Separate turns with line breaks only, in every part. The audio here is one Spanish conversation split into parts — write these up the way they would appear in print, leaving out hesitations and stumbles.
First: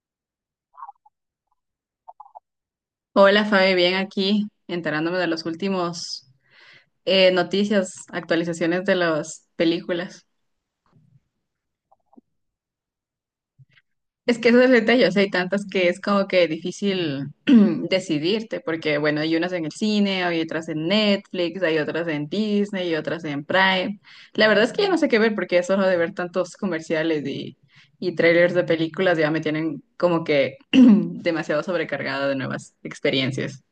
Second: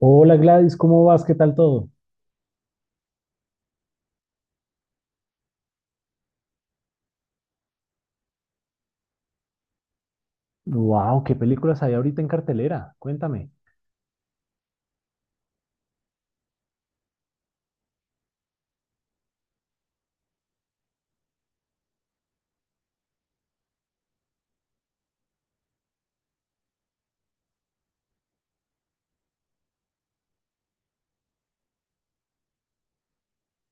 Hola Gladys, ¿cómo vas? ¿Qué tal todo?
Hola Fabi, bien aquí, enterándome de los últimos noticias, actualizaciones de las películas.
Wow, ¿qué películas hay ahorita en cartelera? Cuéntame.
Es que eso es el detalles, hay tantas que es como que difícil decidirte, porque bueno, hay unas en el cine, hay otras en Netflix, hay otras en Disney y otras en Prime. La verdad es que ya no sé qué ver porque eso de ver tantos comerciales y trailers de películas ya me tienen como que demasiado sobrecargada de nuevas experiencias.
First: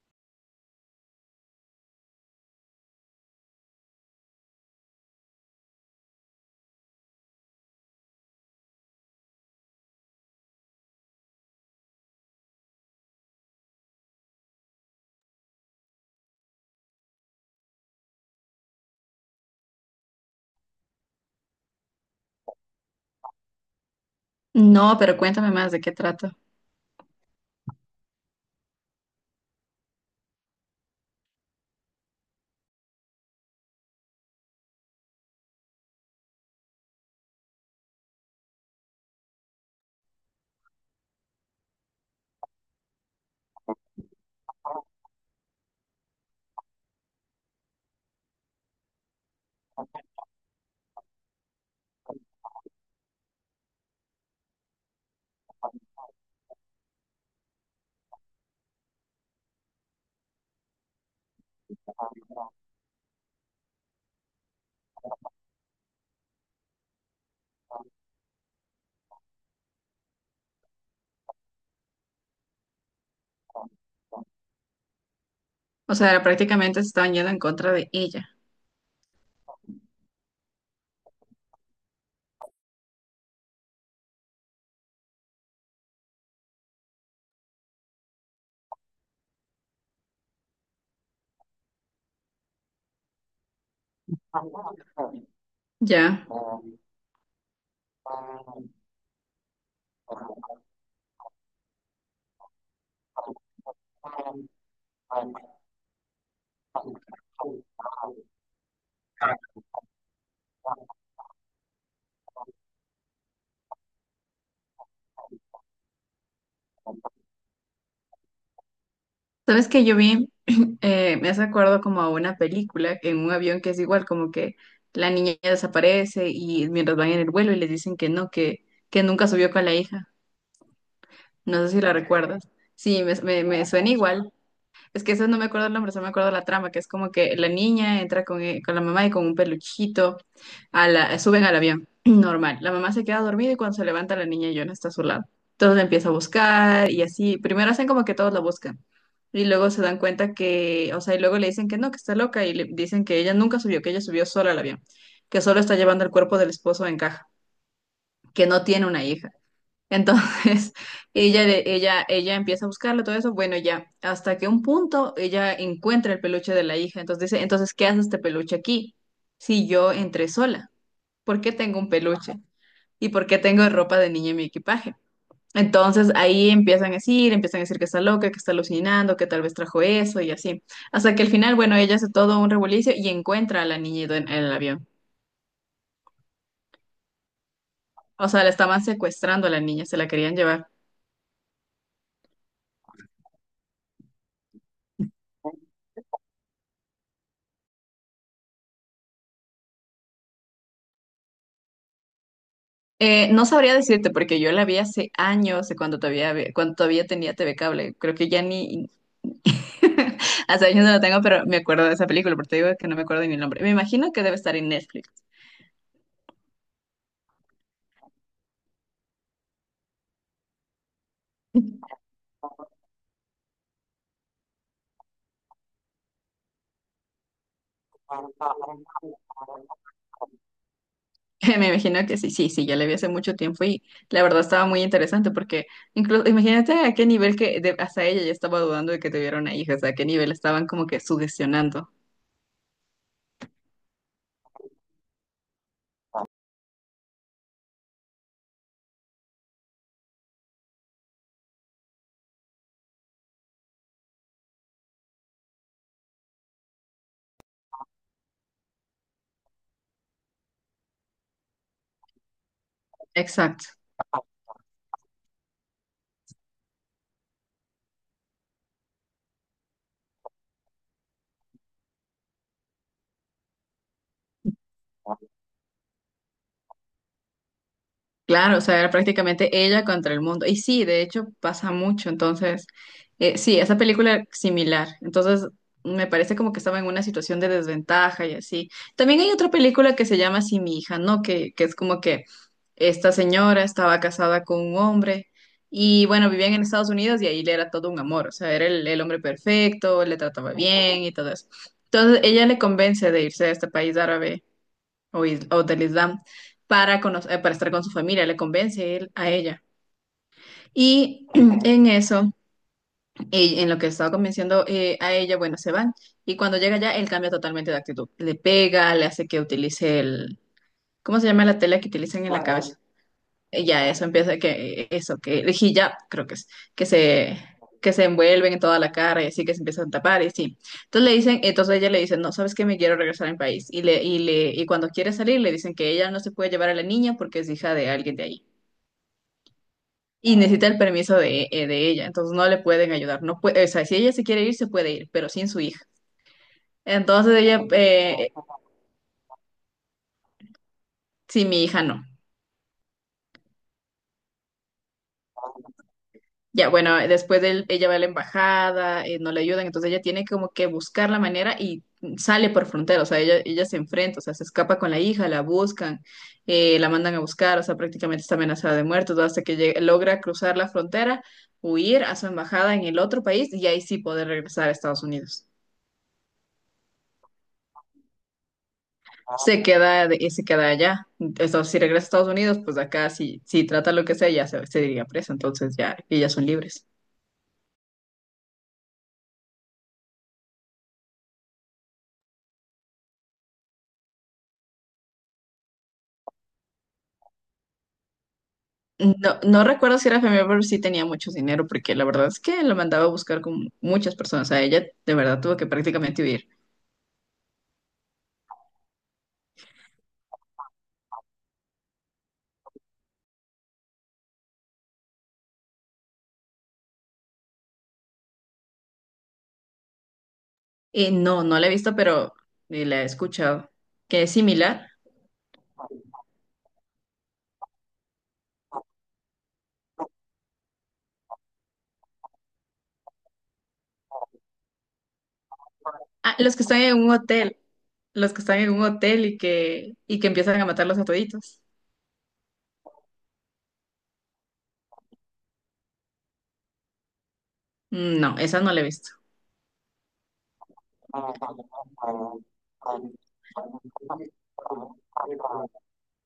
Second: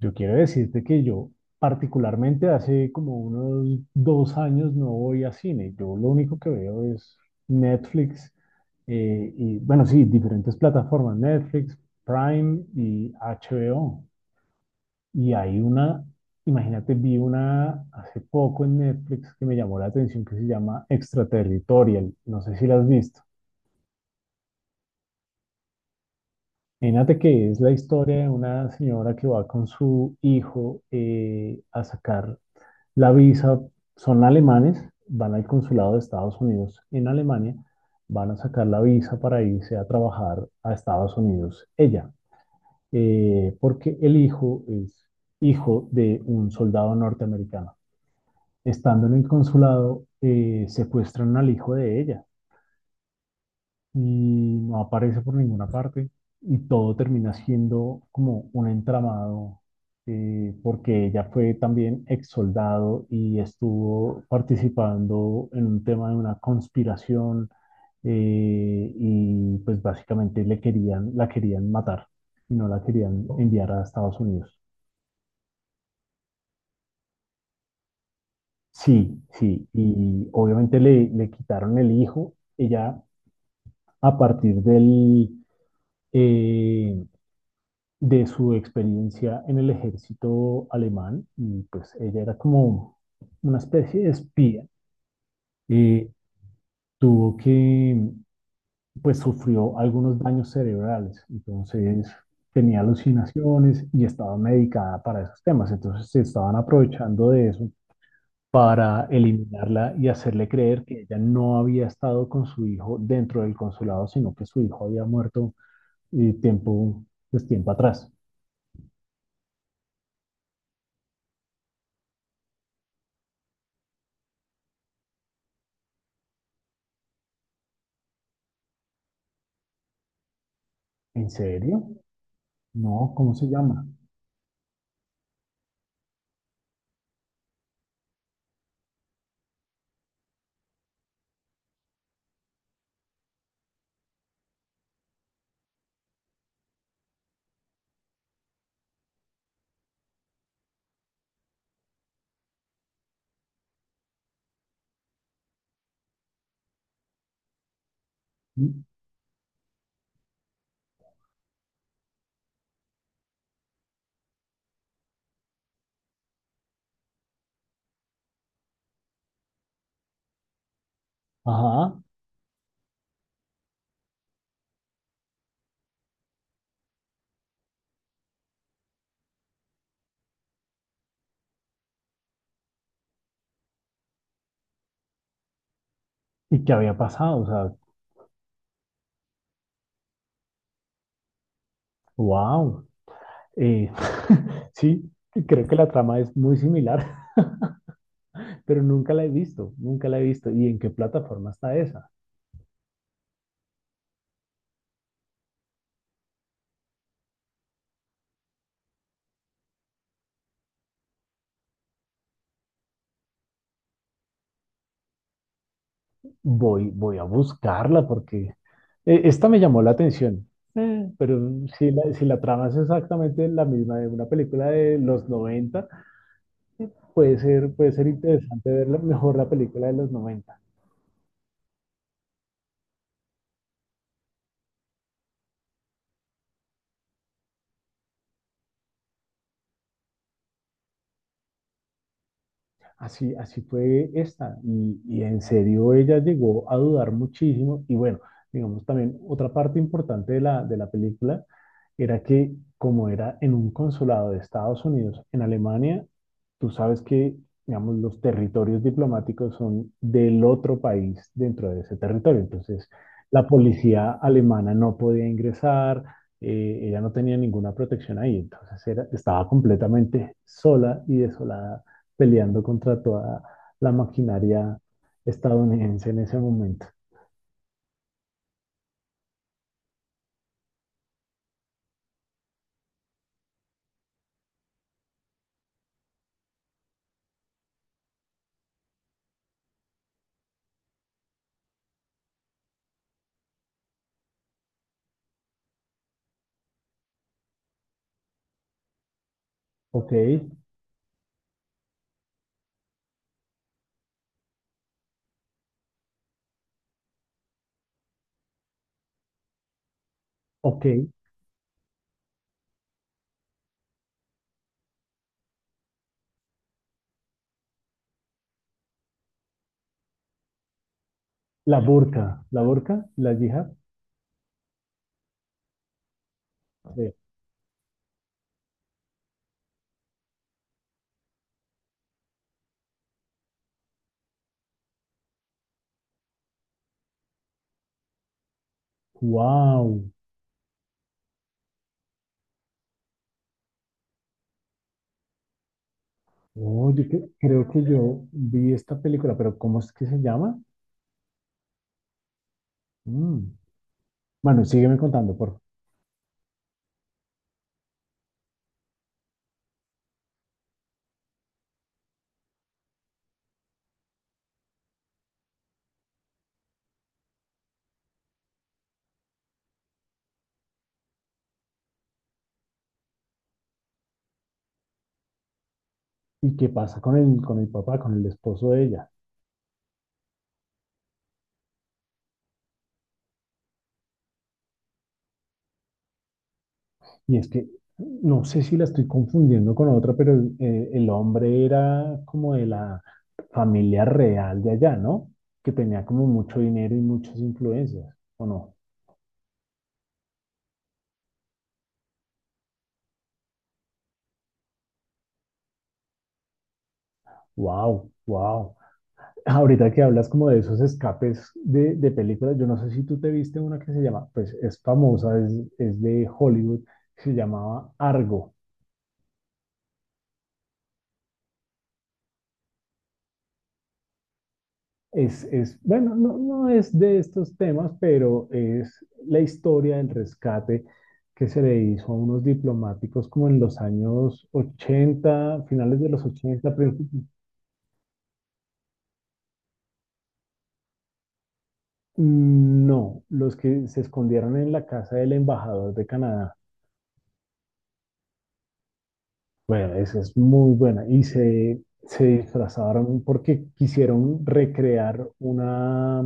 Yo quiero decirte que yo particularmente hace como unos dos años no voy a cine. Yo lo único que veo es Netflix y bueno, sí, diferentes plataformas, Netflix, Prime y HBO. Y hay una, imagínate, vi una hace poco en Netflix que me llamó la atención que se llama Extraterritorial. No sé si la has visto.
No, pero cuéntame más de qué trata.
Imagínate que es la historia de una señora que va con su hijo a sacar la visa. Son alemanes, van al consulado de Estados Unidos en Alemania, van a sacar la visa para irse a trabajar a Estados Unidos ella, porque el hijo es hijo de un soldado norteamericano. Estando en el consulado, secuestran al hijo de ella y no aparece por ninguna parte y todo termina siendo como un entramado porque ella fue también ex soldado y estuvo participando en un tema de una conspiración y pues básicamente le querían, la querían matar y no la querían enviar a Estados Unidos.
O sea, prácticamente se estaban yendo en contra de ella.
Sí, sí, y obviamente le, le quitaron el hijo. Ella a partir del, eh, de su experiencia en el ejército alemán y pues ella era como una especie de espía. Eh,
Ya.
tuvo que, pues sufrió algunos daños cerebrales, entonces tenía alucinaciones y estaba medicada para esos temas, entonces se estaban aprovechando de eso para eliminarla y hacerle creer que ella no había estado con su hijo dentro del consulado, sino que su hijo había muerto eh, tiempo, pues tiempo atrás.
¿Sabes que yo vi, me hace acuerdo como a una película en un avión que es igual, como que la niña desaparece y mientras van en el vuelo y les dicen que no, que nunca subió con la hija?
¿En
No sé si
serio?
la recuerdas. Sí,
No, ¿cómo se
me
llama?
suena igual. Es que eso no me acuerdo el nombre, solo me acuerdo la trama, que es como que la niña entra con la mamá y con un peluchito, a la, suben al avión, normal. La mamá se queda dormida y cuando se levanta la niña ya no está a su lado. Entonces la empieza a buscar y así. Primero hacen como que todos la buscan y luego se dan cuenta que, o sea, y luego le dicen que no, que está loca y le dicen que ella nunca subió, que ella subió sola al avión, que solo está llevando el cuerpo del esposo en caja, que no tiene una hija. Entonces, ella empieza a buscarlo, todo eso, bueno, ya, hasta que un punto ella encuentra el peluche de la hija. Entonces dice, entonces, ¿qué hace este peluche aquí? Si yo entré sola, ¿por qué tengo un
Ajá.
peluche? ¿Y por qué tengo ropa de niña en mi equipaje? Entonces ahí empiezan a decir que está loca, que está alucinando, que tal vez trajo eso y así. Hasta que al final, bueno, ella hace todo un revolucio y encuentra a la niña en el avión.
¿Y qué había pasado? O sea,
O sea, la estaban secuestrando a la niña, se la querían llevar.
wow. Sí, creo que la trama es muy similar, pero nunca la he visto, nunca la he visto. ¿Y en qué plataforma está esa?
No sabría decirte porque yo la vi hace años, cuando todavía tenía TV Cable. Creo que ya ni hace años no la tengo, pero me acuerdo de esa película, porque te digo que no me acuerdo ni el nombre. Me imagino que debe estar en Netflix.
Voy, voy a buscarla porque esta me llamó la atención. Mm. Pero si la, si la trama es exactamente la misma de una película de los 90, puede ser interesante ver la- mejor la película de los 90.
Me imagino que sí, sí, sí, ya la vi hace mucho tiempo y la verdad estaba muy interesante porque incluso imagínate a qué nivel hasta ella ya estaba dudando de que tuviera una hija, o sea, a qué nivel estaban como que sugestionando.
Así, así fue esta. Y en serio ella llegó a dudar muchísimo. Y bueno, digamos también otra parte importante de la película era que como era en un consulado de Estados Unidos en Alemania, tú sabes que, digamos, los territorios diplomáticos son del otro país dentro de ese territorio. Entonces, la policía alemana no podía ingresar, ella no tenía ninguna protección ahí. Entonces, era- estaba completamente sola y desolada peleando contra toda la maquinaria estadounidense en ese momento.
Claro, o sea, era prácticamente ella contra el mundo. Y sí, de hecho pasa mucho. Entonces, sí, esa película era similar. Entonces, me parece como que estaba en una situación de desventaja y así. También hay otra película que se llama Así mi hija, ¿no? Que es como que esta señora estaba casada con un hombre y bueno, vivían en Estados Unidos y ahí le era todo un amor. O sea, era el hombre perfecto,
Ok,
le trataba bien y todo eso. Entonces, ella le convence de irse a este país árabe o del Islam para, conocer, para estar con su familia, le convence él a ella.
ok.
Y en eso, en lo que estaba convenciendo a ella, bueno, se van. Y cuando llega allá él cambia totalmente de actitud. Le pega, le hace que utilice el, ¿cómo se llama la
La
tela que utilizan
burka,
en la
la
cabeza?
burka, la yihad.
Ya eso empieza que eso, que el hijab, creo que es, que
eh,
se, que se envuelven en toda la cara y así que se empiezan a tapar y sí. Entonces le dicen, entonces ella le dice, no, sabes que me quiero regresar a mi país. Y cuando quiere salir le dicen que ella no se puede llevar a la niña porque es hija de alguien de ahí.
Wow.
Y necesita el permiso de ella, entonces no le pueden ayudar. No puede, o sea, si ella se quiere ir, se puede ir, pero sin su hija.
Oh, yo que-
Entonces ella,
creo que yo vi esta película, pero ¿cómo es que se llama?
sí, mi hija no.
Mm. Bueno, sígueme contando, por favor.
Ya, bueno, después de él, ella va a la embajada, no le ayudan, entonces ella tiene como que buscar la manera y sale por frontera, o sea, ella se enfrenta, o sea, se escapa con la hija, la buscan, la mandan a buscar, o sea, prácticamente está amenazada de muerte, todo hasta que logra cruzar la frontera, huir a su embajada en el otro país y ahí sí poder regresar a Estados Unidos.
¿Y qué pasa con el papá, con el esposo de ella?
Se queda, se queda allá. Entonces, si regresa a Estados Unidos, pues acá si, si trata lo que sea, se diría presa, entonces ya ellas son libres.
Y es que no sé si la estoy confundiendo con otra, pero el hombre era como de la familia real de allá, ¿no? Que tenía como mucho dinero y muchas influencias, ¿o no?
No, no recuerdo si era familiar, pero sí tenía mucho dinero, porque la verdad es que lo mandaba a buscar con muchas personas. A ella de verdad tuvo que prácticamente huir.
Wow, wow. Ahorita que hablas como de esos escapes de películas, yo no sé si tú te viste una que se llama, pues es famosa, es de Hollywood, se llamaba Argo.
Y no, no la he visto, pero la he escuchado, que es similar.
Es, bueno, no, no es de estos temas, pero es la historia del rescate que se le hizo a unos diplomáticos como en los años 80, finales de los
Ah, los que
80.
están en un
Principios.
hotel, los que están en un hotel y y que empiezan a matarlos a toditos.
No, los que se escondieron en la casa del embajador de Canadá.
Mm, no, esa no la he visto.
Bueno, esa es muy buena. Y se disfrazaron porque quisieron recrear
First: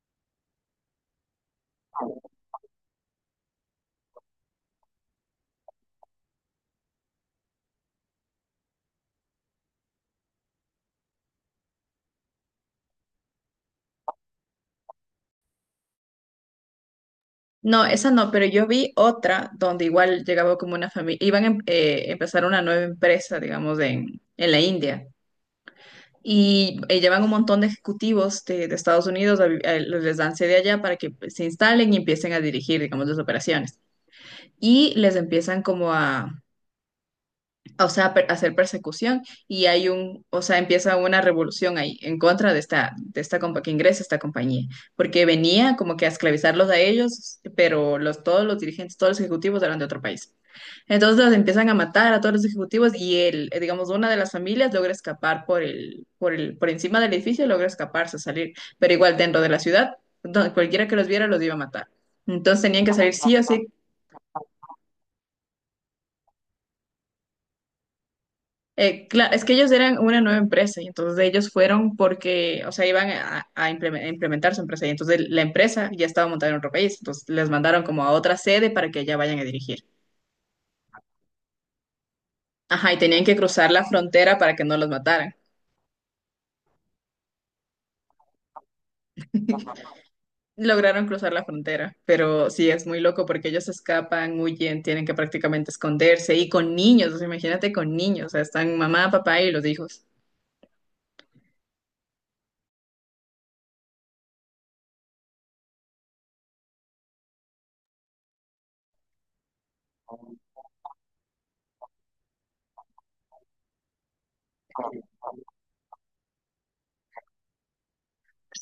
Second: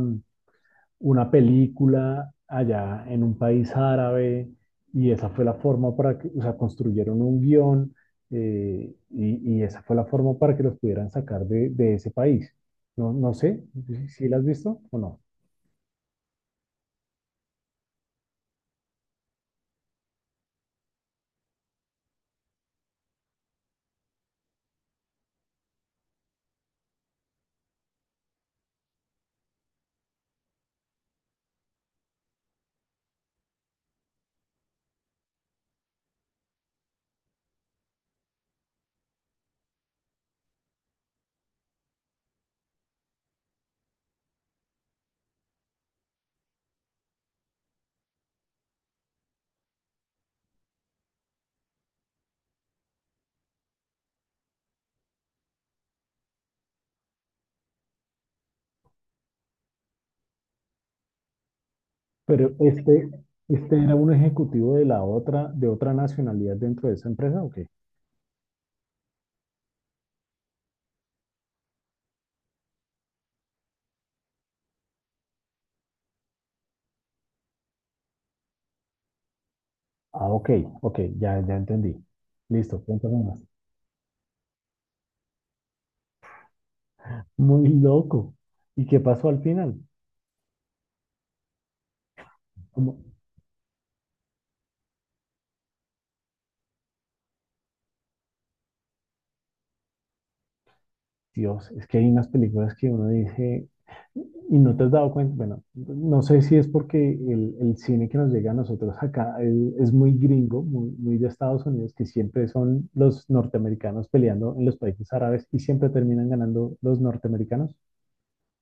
una película allá en un país árabe y esa fue la forma para que, o sea, construyeron un guión y esa fue la forma para que los pudieran sacar de ese país. No, no sé si si la has visto o no,
No, esa no, pero yo vi otra donde igual llegaba como una familia, empezar una nueva empresa, digamos, en la India. Y llevan un montón de ejecutivos de Estados Unidos, les dan sede allá para que pues, se instalen y empiecen a dirigir, digamos, las operaciones. Y les empiezan como a, o sea, hacer persecución y hay un, o sea, empieza una revolución ahí en contra de esta compa que ingresa esta compañía, porque venía como que a esclavizarlos a ellos, pero los, todos los dirigentes, todos los ejecutivos eran de otro país. Entonces los empiezan a matar a todos los ejecutivos y él, digamos, una de las familias logra escapar por encima del edificio, logra escaparse, salir, pero igual dentro de la ciudad, donde cualquiera que los viera los iba a matar.
pero
Entonces tenían que
este,
salir sí o sí.
este era un ejecutivo de la otra, de otra nacionalidad dentro de esa empresa, ¿o qué?
Claro, es que ellos eran una nueva empresa y entonces ellos fueron porque, o sea, iban a, a implementar su empresa y entonces la empresa ya estaba montada en otro país, entonces les mandaron como a otra sede para que allá vayan a dirigir.
Ah, ok, ok, ya, ya entendí. Listo,
Ajá, y
cuéntame
tenían que
más.
cruzar la frontera para que no los mataran.
Muy loco. ¿Y qué pasó al final?
Lograron cruzar la frontera, pero sí es
Como,
muy loco porque ellos escapan, huyen, tienen que prácticamente esconderse y con niños, o sea, imagínate con niños, o sea, están mamá, papá y los hijos.
Dios, es que hay unas películas que uno dice y no te has dado cuenta. Bueno, no sé si es porque el cine que nos llega a nosotros acá el- es muy gringo, muy, muy de Estados Unidos, que siempre son los norteamericanos peleando en los países árabes y siempre terminan ganando los norteamericanos.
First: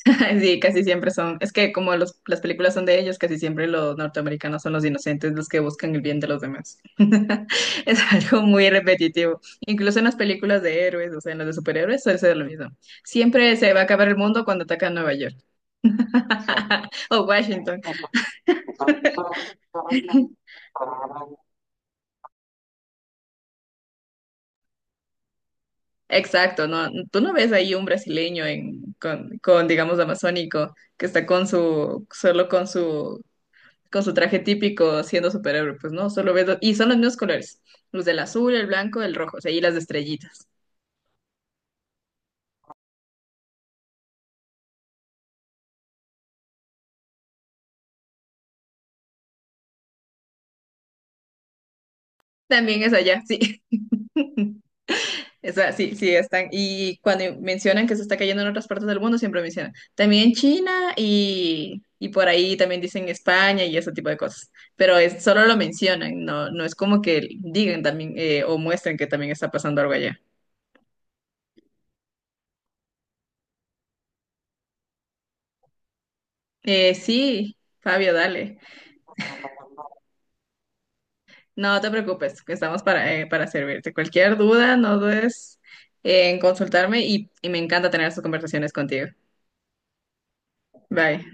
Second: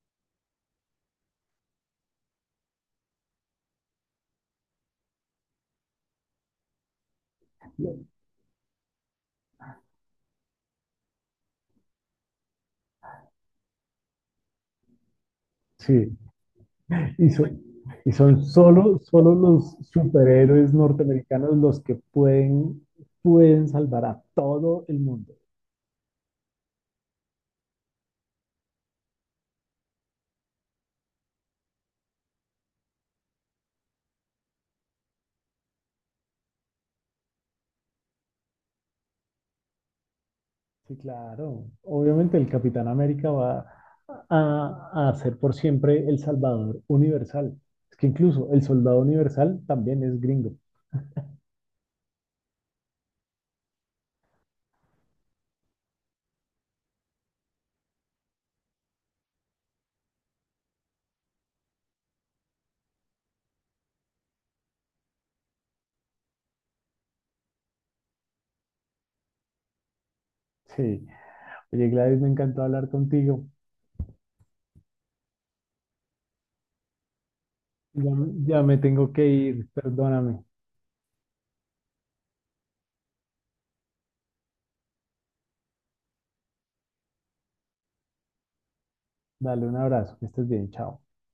Sí, casi siempre son. Es que como los, las películas son de ellos, casi siempre los norteamericanos son los inocentes, los que buscan el bien de los demás. Es algo muy repetitivo. Incluso en las películas de héroes, o sea, en las de superhéroes, suele ser lo mismo. Siempre se va a acabar el mundo cuando atacan Nueva York
Sí,
o
y son,
Washington.
y son solo, solo los superhéroes norteamericanos los que pueden, pueden salvar a todo el mundo.
Exacto, no, tú no ves ahí un brasileño en, con, digamos, amazónico, que está con su, solo con su traje típico siendo superhéroe, pues no, y son los mismos colores, los del azul, el blanco, el rojo, o sea, y las de estrellitas.
Sí, claro. Obviamente el Capitán América va a ser por siempre el salvador universal. Es que incluso el soldado universal también es gringo.
También es allá, sí. Esa, sí, sí, están. Y cuando mencionan que se está cayendo en otras partes del mundo, siempre mencionan. También en China y por ahí también dicen España y ese tipo de cosas. Pero es, solo lo mencionan, no, no es como que digan también o muestren que también está pasando algo allá.
Sí. Oye, Gladys, me encantó hablar contigo.
Sí,
Ya,
Fabio, dale.
ya me tengo que ir, perdóname.
No te preocupes, que estamos para servirte. Cualquier duda, no dudes en consultarme y me encanta tener estas conversaciones contigo.
Dale un abrazo, que estés bien, chao.
Bye.